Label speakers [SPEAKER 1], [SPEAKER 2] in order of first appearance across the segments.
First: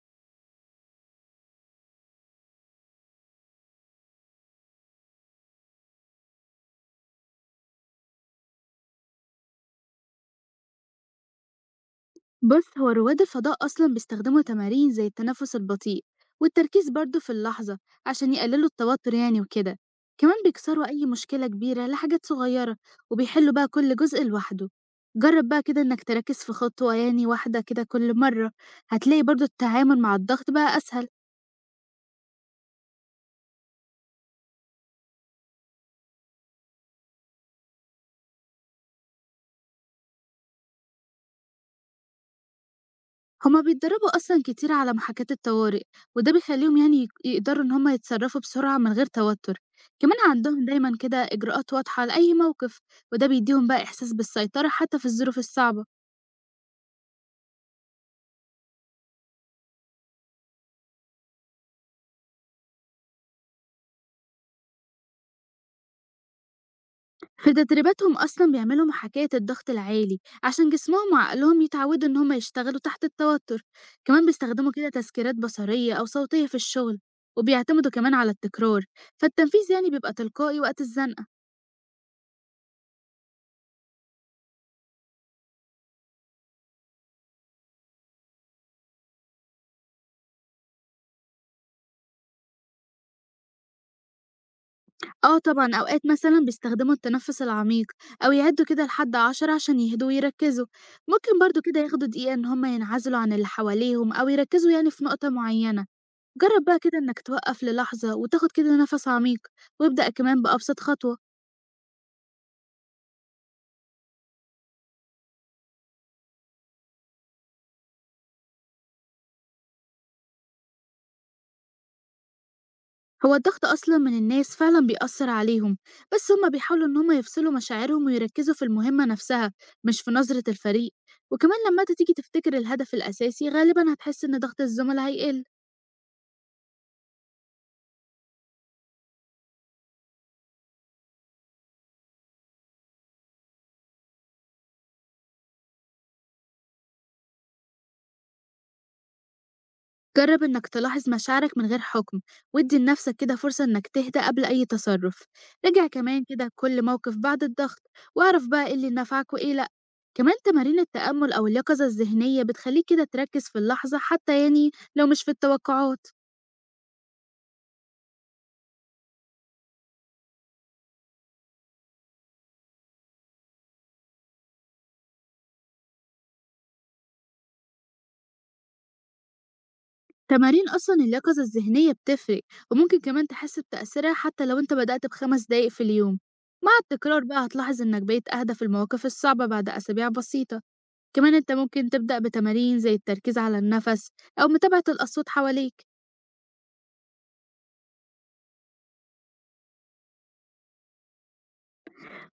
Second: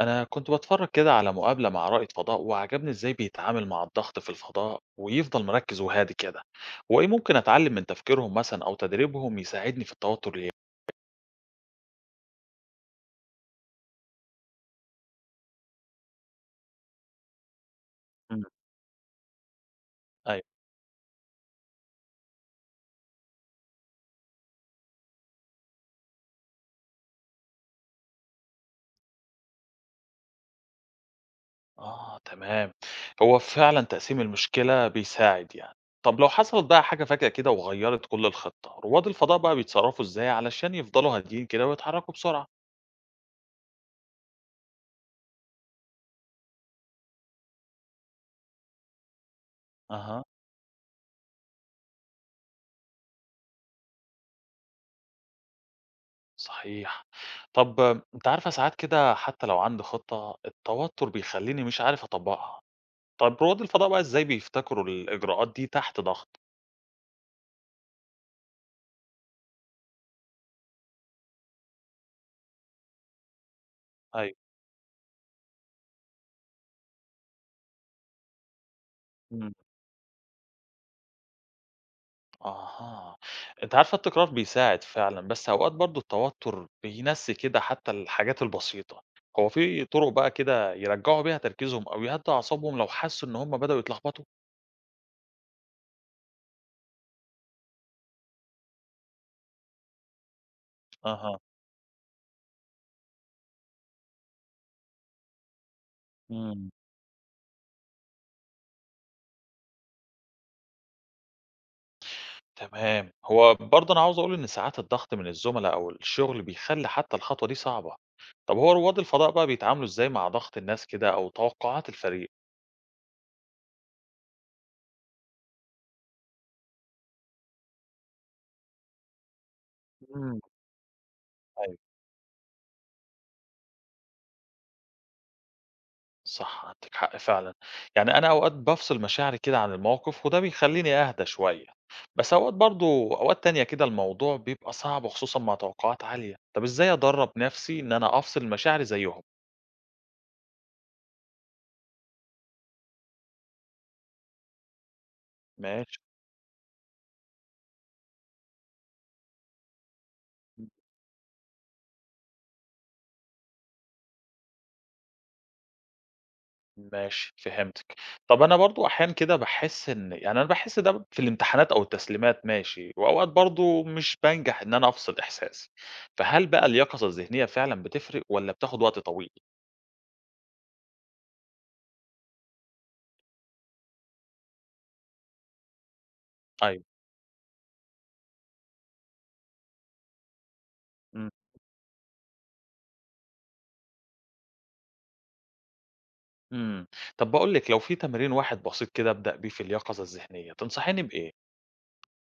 [SPEAKER 1] أنا كنت بتفرج كده على مقابلة مع رائد فضاء وعجبني إزاي بيتعامل مع الضغط في الفضاء ويفضل مركز وهادي كده، هو إيه ممكن أتعلم من تفكيرهم مثلا أو تدريبهم يساعدني في التوتر اليومي؟
[SPEAKER 2] بص هو رواد الفضاء أصلا بيستخدموا تمارين زي التنفس البطيء والتركيز برضه في اللحظة عشان
[SPEAKER 1] مم.
[SPEAKER 2] يقللوا التوتر يعني وكده. كمان
[SPEAKER 1] أيوه.
[SPEAKER 2] بيكسروا أي مشكلة كبيرة لحاجات صغيرة وبيحلوا بقى كل جزء لوحده. جرب بقى كده إنك تركز في خطوة يعني واحدة كده كل مرة، هتلاقي برضه التعامل مع الضغط بقى أسهل.
[SPEAKER 1] آه تمام، هو فعلا تقسيم المشكلة بيساعد يعني، طب لو حصلت بقى حاجة فجأة كده وغيرت كل الخطة، رواد الفضاء بقى بيتصرفوا إزاي علشان يفضلوا هاديين كده ويتحركوا بسرعة؟
[SPEAKER 2] هما بيتدربوا أصلًا كتير على محاكاة الطوارئ، وده بيخلّيهم يعني يقدروا إن هُم يتصرّفوا بسرعة من غير توتر، كمان
[SPEAKER 1] أها.
[SPEAKER 2] عندهم دايمًا كده إجراءات واضحة لأي موقف، وده بيديهم بقى إحساس بالسيطرة حتى في الظروف الصعبة.
[SPEAKER 1] صحيح. طب انت عارفه ساعات كده حتى لو عندي خطه التوتر بيخليني مش عارف اطبقها. طب رواد الفضاء بقى إزاي بيفتكروا الإجراءات دي تحت ضغط؟
[SPEAKER 2] في تدريباتهم أصلًا بيعملوا محاكاة الضغط العالي عشان جسمهم وعقلهم يتعودوا إن هُم يشتغلوا تحت التوتر، كمان
[SPEAKER 1] أيوه.
[SPEAKER 2] بيستخدموا كده تذكيرات بصرية أو صوتية في الشغل، وبيعتمدوا كمان على التكرار،
[SPEAKER 1] إمم.
[SPEAKER 2] فالتنفيذ يعني بيبقى تلقائي وقت الزنقة.
[SPEAKER 1] أها. أنت عارفة التكرار بيساعد فعلًا، بس أوقات برضه التوتر بينسي كده حتى الحاجات البسيطة. هو في طرق بقى كده يرجعوا بيها تركيزهم أو يهدّوا أعصابهم لو حسوا إن هم بدأوا يتلخبطوا؟
[SPEAKER 2] آه طبعًا، أوقات مثلًا بيستخدموا التنفس العميق أو يعدّوا كده لحد 10 عشان يهدوا ويركّزوا، ممكن
[SPEAKER 1] أها.
[SPEAKER 2] برضه كده ياخدوا دقيقة إن هم ينعزلوا عن اللي حواليهم أو يركّزوا يعني في نقطة معيّنة. جرّب
[SPEAKER 1] إمم.
[SPEAKER 2] بقى كده إنك توقّف للحظة وتاخد كده نَفَس عميق، وابدأ كمان بأبسط خطوة.
[SPEAKER 1] تمام. هو برضه أنا عاوز أقول إن ساعات الضغط من الزملا أو الشغل بيخلّي حتى الخطوة دي صعبة. طب هو رواد الفضاء بقى بيتعاملوا إزاي مع ضغط الناس كده أو توقعات الفريق؟
[SPEAKER 2] هو الضغط أصلًا من الناس فعلًا بيأثّر عليهم، بس هم بيحاولوا إن هم يفصلوا مشاعرهم ويركّزوا في المهمة نَفْسها مش في
[SPEAKER 1] إمم.
[SPEAKER 2] نظرة الفريق، وكمان لمّا
[SPEAKER 1] أيوه.
[SPEAKER 2] أنت تيجي تفتكر الهدف الأساسي غالبًا هتحس إن ضغط الزملا هيقل.
[SPEAKER 1] صح، عندِك حق فعلًا. يعني أنا أوقات بافصل مشاعري كده عن الموقف وده بيخلّيني أهدى شوية، بس أوقات تانية كده الموضوع بيبقى صعب وخصوصًا مع توقعات عالية. طب إزاي أدرّب نَفْسي إن أنا أفصل مشاعري زيّهم؟
[SPEAKER 2] جرب إنك تلاحظ مشاعرك من غير حكم وادي لنفسك كده فرصة إنك تهدى قبل أي تصرف. راجع
[SPEAKER 1] ماشي.
[SPEAKER 2] كمان كده كل موقف بعد الضغط واعرف بقى إيه اللي نفعك وإيه لأ. كمان
[SPEAKER 1] م
[SPEAKER 2] تمارين التأمل أو اليقظة الذهنية بتخليك كده تركز في اللحظة حتى يعني لو مش في التوقعات.
[SPEAKER 1] ماشي، فهمتِك. طب أنا برضه أحيانًا كده باحس إن يعني أنا باحس ده في الامتحانات أو التسليمات ماشي، وأوقات برضه مش بانجح إن أنا أفصل إحساسي، فهل بقى اليقظة الذهنية فعلًا بتفرق والّا بتاخد وقت طويل؟
[SPEAKER 2] تمارين أصلا اليقظة الذهنية بتفرق، وممكن كمان تحس بتأثيرها حتى لو أنت بدأت ب 5 دقايق في اليوم. مع
[SPEAKER 1] أيوه.
[SPEAKER 2] التكرار بقى هتلاحظ إنك بقيت أهدى في المواقف الصعبة بعد أسابيع بسيطة.
[SPEAKER 1] إمم.
[SPEAKER 2] كمان أنت ممكن تبدأ بتمارين زي التركيز على النفس أو متابعة الأصوات حواليك.
[SPEAKER 1] إمم. طب باقول لِك، لو في تمرين واحد بسيط كده أبدأ بيه في اليقظة الذهنية، تنصحيني بإيه؟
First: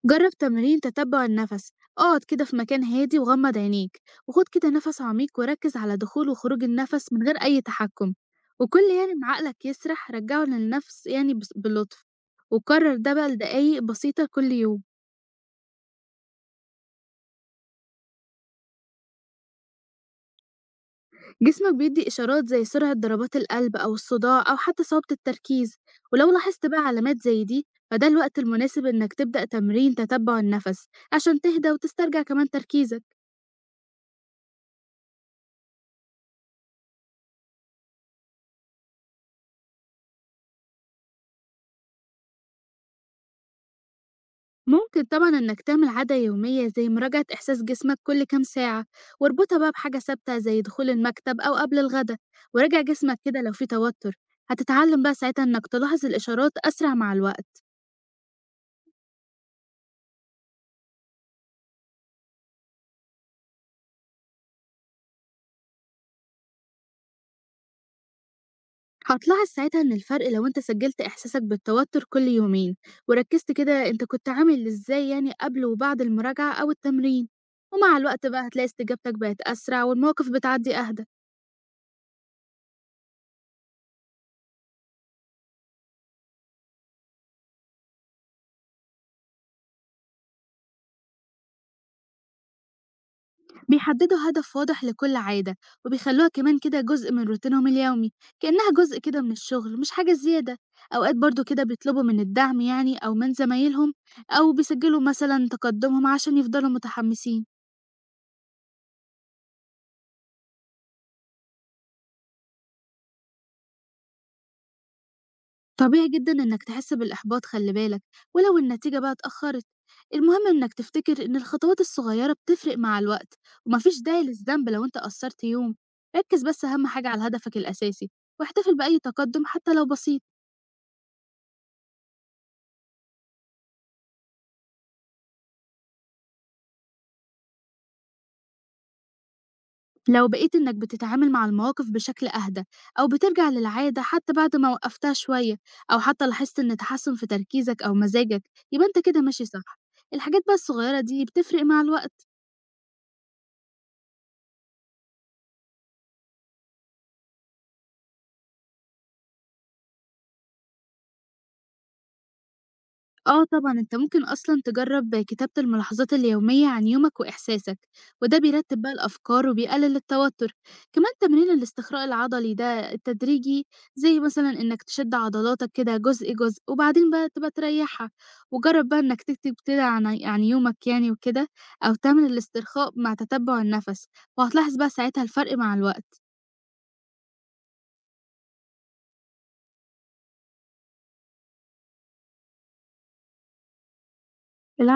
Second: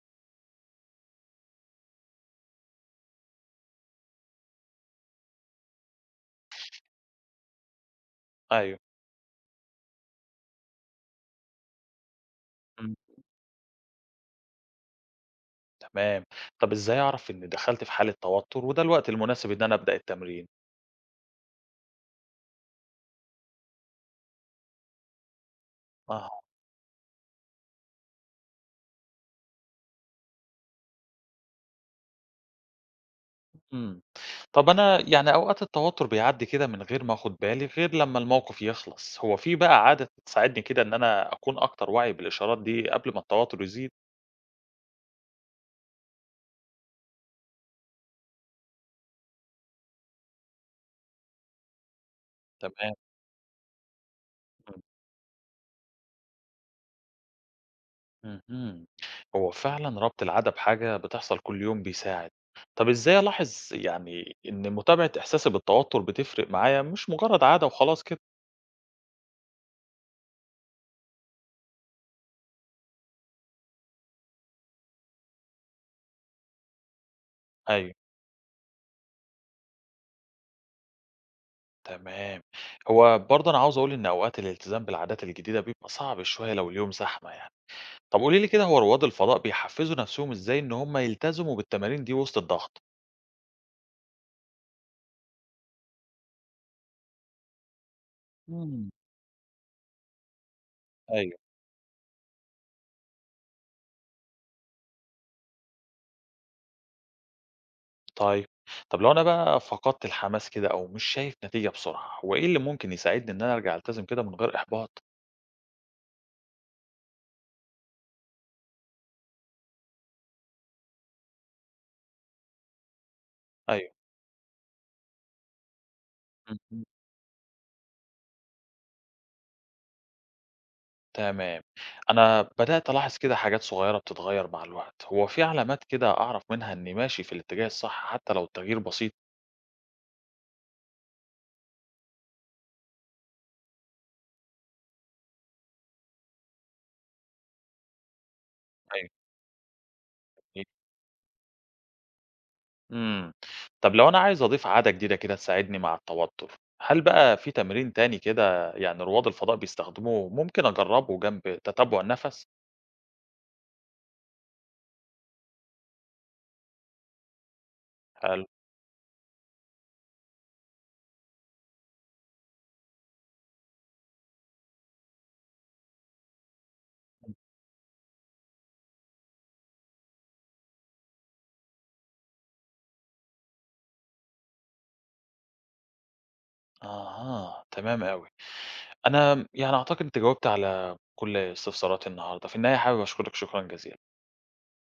[SPEAKER 2] جرب تمرين تتبع النفس، اقعد كده في مكان هادي وغمض عينيك وخد كده نفس عميق وركز على دخول وخروج النفس من غير أي تحكم.
[SPEAKER 1] أيوه.
[SPEAKER 2] وكل يعني ما عقلك يسرح رجعه للنفس يعني بلطف،
[SPEAKER 1] إمم،
[SPEAKER 2] وكرر ده بقى لدقايق بسيطة كل يوم.
[SPEAKER 1] تمام. طب إزاي أعرف إني دخلت في حالة توتر وده الوقت المناسب إن أنا أبدأ التمرين؟
[SPEAKER 2] جسمك بيدي إشارات زي سرعة ضربات القلب أو الصداع أو حتى صعوبة التركيز، ولو
[SPEAKER 1] أها.
[SPEAKER 2] لاحظت بقى علامات زي دي فده الوقت المناسب إنك تبدأ تمرين تتبع النفس عشان تهدى وتسترجع كمان تركيزك.
[SPEAKER 1] إمم. طب أنا يعني أوقات التوتر بيعدّي كده من غير ما آخُد بالي غير لمّا الموقف يخلص، هو في بقى عادة تساعدني كده إن أنا أكون أكتر وعي بالإشارات دي قبل ما التوتر يزيد؟
[SPEAKER 2] ممكن طبعا إنك تعمل عادة يومية زي مراجعة إحساس جسمك كل كام ساعة، واربطها بقى بحاجة ثابتة زي دخول المكتب أو قبل الغدا، وراجع
[SPEAKER 1] تمام.
[SPEAKER 2] جسمك كده لو في توتر.
[SPEAKER 1] إمم.
[SPEAKER 2] هتتعلم بقى ساعتها إنك تلاحظ الإشارات أسرع مع الوقت.
[SPEAKER 1] اهم. هو فعلًا ربط العادة بحاجة بتحصل كل يوم بيساعد. طب إزاي ألاحظ يعني إن متابعة إحساسي بالتوتر بتفرق معايا مش مجرد عادة وخلاص كده؟
[SPEAKER 2] هتلاحظ ساعتها إن الفرق لو أنت سجلت إحساسك بالتوتر كل يومين وركزت كده أنت كنت عامل إزاي يعني قبل وبعد المراجعة أو التمرين،
[SPEAKER 1] أيوه،
[SPEAKER 2] ومع الوقت بقى هتلاقي استجابتك بقت أسرع والمواقف بتعدي أهدى.
[SPEAKER 1] تمام. هو برضه أنا عاوز أقول إن أوقات الالتزام بالعادات الجديدة بيبقى صعب شوية لو اليوم زحمة يعني. طب قولي لي كده هو رواد الفضاء بيحفزوا نفسهم إزاي إن هم يلتزموا بالتمارين دي وسط الضغط؟
[SPEAKER 2] بيحددوا هدف واضح لكل عادة، وبيخلوها كمان كده جزء من روتينهم اليومي كأنها
[SPEAKER 1] مم.
[SPEAKER 2] جزء كده من الشغل مش حاجة زيادة. أوقات
[SPEAKER 1] أيوه،
[SPEAKER 2] برضو كده بيطلبوا من الدعم يعني أو من زمايلهم، أو بيسجلوا مثلا تقدمهم عشان يفضلوا متحمسين.
[SPEAKER 1] طيب. طب لو أنا بقى فقدت الحماس كده أو مش شايف نتيجة بسرعة، هو إيه اللي ممكن يساعدني إن أنا أرجع ألتزم كده من غير إحباط؟
[SPEAKER 2] طبيعي جدا إنك تحس بالإحباط، خلي بالك، ولو النتيجة بقى اتأخرت المهم إنك تفتكر إن الخطوات الصغيرة بتفرق مع الوقت،
[SPEAKER 1] أيوه،
[SPEAKER 2] ومفيش داعي للذنب لو أنت قصرت يوم. ركز
[SPEAKER 1] إمم،
[SPEAKER 2] بس
[SPEAKER 1] إمم،
[SPEAKER 2] أهم حاجة على هدفك الأساسي، واحتفل بأي تقدم حتى لو بسيط.
[SPEAKER 1] تمام. أنا بدأت ألاحظ كده حاجات صغيّرة بتتغيّر مع الوقت، هو في علامات كده أعرف منها إنّي ماشي في الاتجاه الصح حتى لو التغيير بسيط؟
[SPEAKER 2] لو بقيت إنك بتتعامل مع المواقف بشكل أهدى، أو بترجع للعادة حتى بعد ما وقفتها شوية، أو حتى لاحظت إن تحسن في تركيزك أو مزاجك، يبقى أنت
[SPEAKER 1] أيوه،
[SPEAKER 2] كده ماشي صح. الحاجات بقى
[SPEAKER 1] أكيد.
[SPEAKER 2] الصغيرة دي بتفرق مع الوقت.
[SPEAKER 1] إمم. طب لو أنا عايز أضيف عادة جديدة كده تساعدني مع التوتر، هل بقى في تمرين تاني كده يعني رواد الفضاء بيستخدموه ممكن أجرّبه جنب تتبُّع النَفَس؟
[SPEAKER 2] آه طبعًا، أنت ممكن أصلًا تجرّب كتابة الملاحظات اليومية عن يومك وإحساسك، وده
[SPEAKER 1] حلو.
[SPEAKER 2] بيرتّب بقى الأفكار وبيقلل التوتر. كمان تمرين الاستخراء العضلي ده التدريجي، زي مثلًا إنك تشد عضلاتك كده جزء، جزء، وبعدين بقى تبقى تريّحها، وجرّب بقى إنك تكتب كده عن يومك يعني وكده، أو تعمل الاسترخاء مع تتبع النفس، وهتلاحظ بقى ساعتها الفرق مع الوقت.
[SPEAKER 1] أها، تمام أوي. أنا يعني أعتقد أنت جاوبت على كل استفساراتي النهارده، في النهاية حابب أشكرك شكرًا جزيلًا.